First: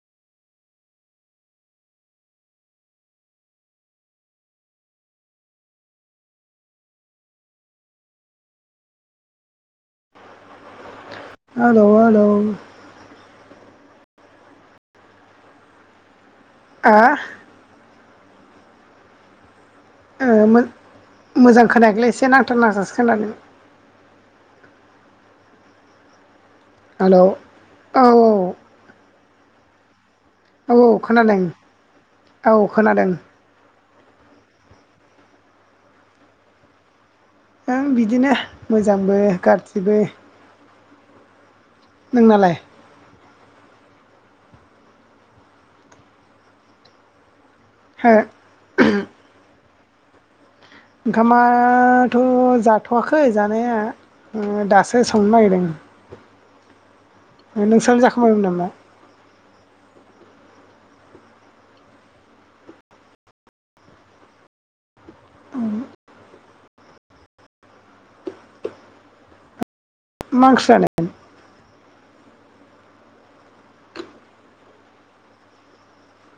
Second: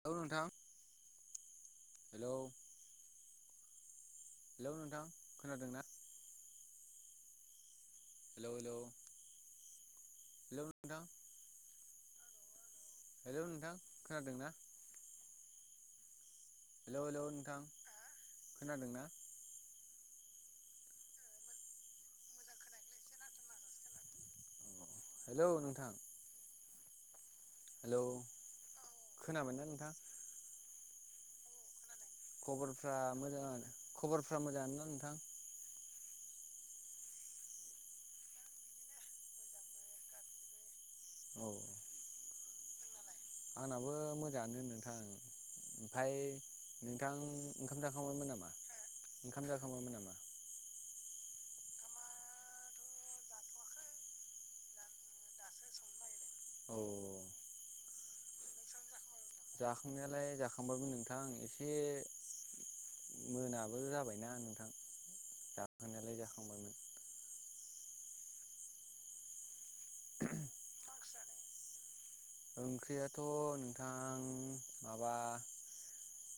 Hello नोंथां hello hello नोंथां खोनादों ना? हेल' हेल' हेल' नोंथां। औ हेलौ नोंथां खोनादों ना? आ हेलौ हेलौ नोंथां खोनादों ना? ओ मोजां खोनायाखैलोय एसे नांथा नांथासो खोनादों। हेलौ नोंथां। हेलौ हेलौ औ खोनाबायना नोंथां। औ खोनादों। औ खबरफ्रा खोनादों मोजाङानो खबरफ्रा मोजांआनोना नोंथां? ओं बिदिनो मोजांबो गारजिबो। औ। नोंनालाय? आंनाबो मोजाङानो नोंथां ओमफ्राय नोंथां ओंखाम हो जाखांबायमोन नामा ओंखाम जाखा ओंखामाथ' जाथ'वाखै जानाया। ओ दासो संनो नागिरदों। औ। ओ नोंस्रालाय जाखांबायमोन नामा? जाखांनायालाय जाखांबायमोन नोंथां एसे मोनाबो जाबायना नोंथां। जाखांनायालाय जाखांबायमोन। मा ओंख्रि जानाय? ओंख्रियाथ' नोंथां माबा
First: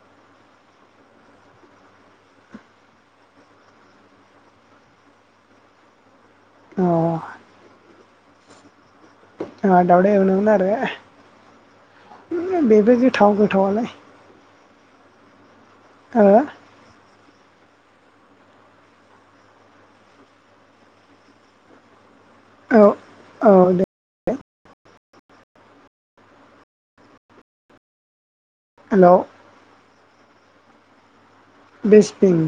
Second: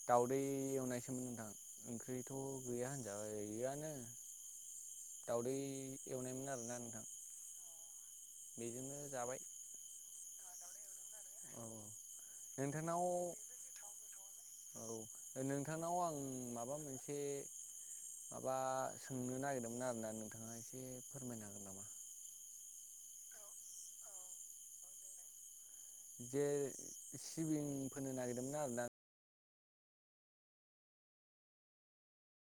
दाउदै एवनायसोमोन नोंथां ओंख्रिथ' गैया होनजाबाय गैयानो। दावदै एवनायमोन आरोना अ नोंथां। बेजोंनो जाबाय। ओ दावदै एवनायमोन आरो औ बेबो नोंथांनाव गोथाव गोथावालाय। औ नोंथांनाव आं माबा मोनसे माबा सोंनो नागिरदोंमोन आरोना नोंथाङा एसे फोरमायनो हागोन नामा? औ औ दे। जे सिबिं फोनो नागिर हेल' बेसदिं।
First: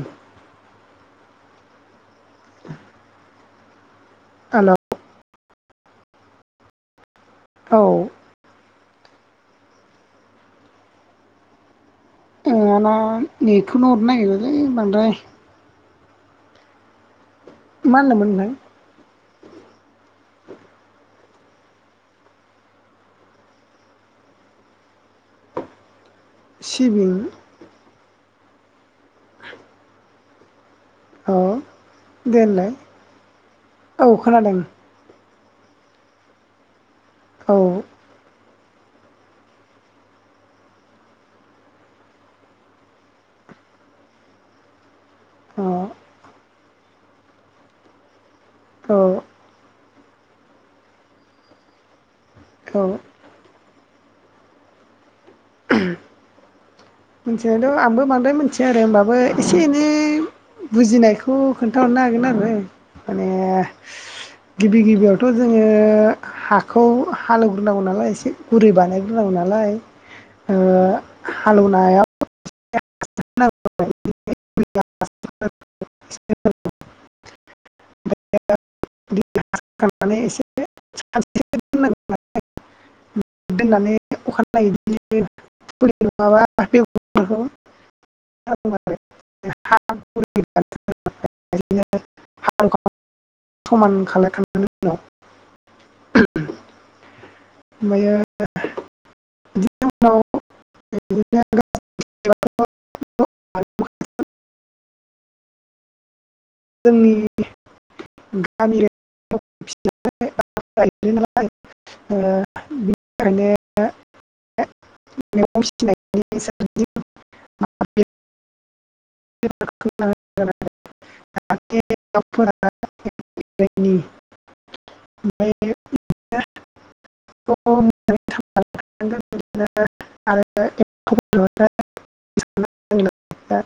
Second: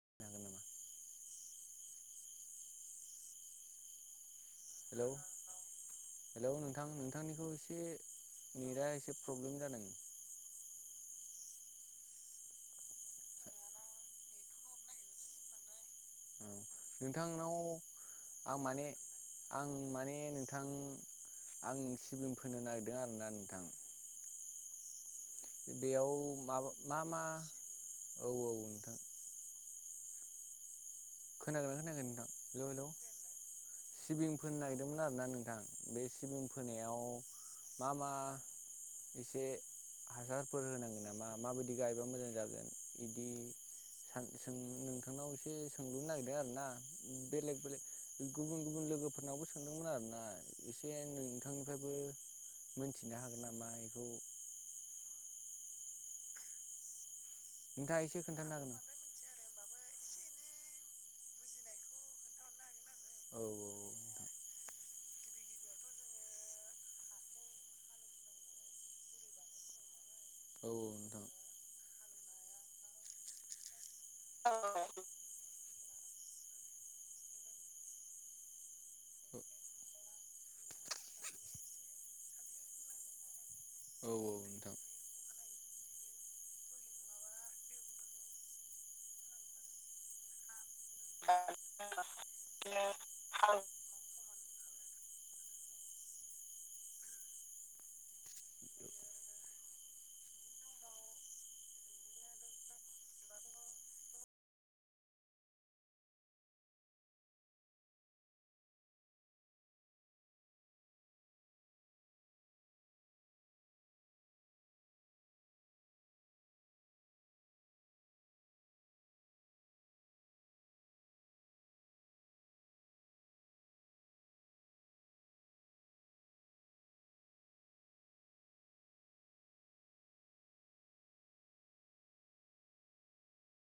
हेलौ हेलौ नोंथां नोंथांनिखौ एसे औ नेदा प्रब्लेम जादों। जोंहाना नेदखौनो हरनो नागिरलै बांद्राय। औ नोंथांनाव माहोनदोंमोनलाय? आं माने आं माने नोंथां आं सिबिं फोनो नागिरदों आरोना नोंथां। बेयाव माबा मा सिबिं मा औ औ नोंथां। औ खोनादोंना खोनायाखौ नोंथां हेलौ देलाय हेलौ। औ सिबिं खोनादों फोनो नागिरदोंमोन आरो ना नोंथां बे सिबिं फोनायाव औ मा मा एसे हासारफोर होनांगोन नामा माबायदि गायबा मोजां जागोन बिदि सां सों नोंथांनाव एसे अ सोंलुनो नागिरदों आरो ना बेलेग बेलेग गुबुन गुबुन औ लोगोफोरनावबो सोंदोंमोन आरो ना ए एसे नोंथांनिफ्रायबो औ मोनथिनो हागोन नामा? बेखौ मिथिनायाथ नोंथाङा आंबो एसे बांद्राय खोन्थानो हागोन नामा? मिथियाआरो होमबाबो एसे एनै बे बुजिनायखौ खोन्थाहरनो हागोन आरो। माने औ गिबि गिबियाव थ जोङो हाखौ हालेवग्रोनांगौ नालाय एसे हाखौ गुरै बानायग्रोनांगौ नालाय। ओ औ नोंथां। हालेवनायाव अ। [unintelligible] [unintelligible] औ नोंथां एसे [unintelligible] दोननानै अखा औ औ नोंथां। नायैदि [unintelligible] [unintelligible] माबा [unintelligible] [unintelligible] औ समान खालायखांनायनि उनाव मै होयो [unintelligible] जोंनि गामि फिथाइ नालाय बिनि थाखायनो [unintelligible] [unintelligible] [unintelligible] फ्राय [inaudible] [unintelligible] आरो [unintelligible]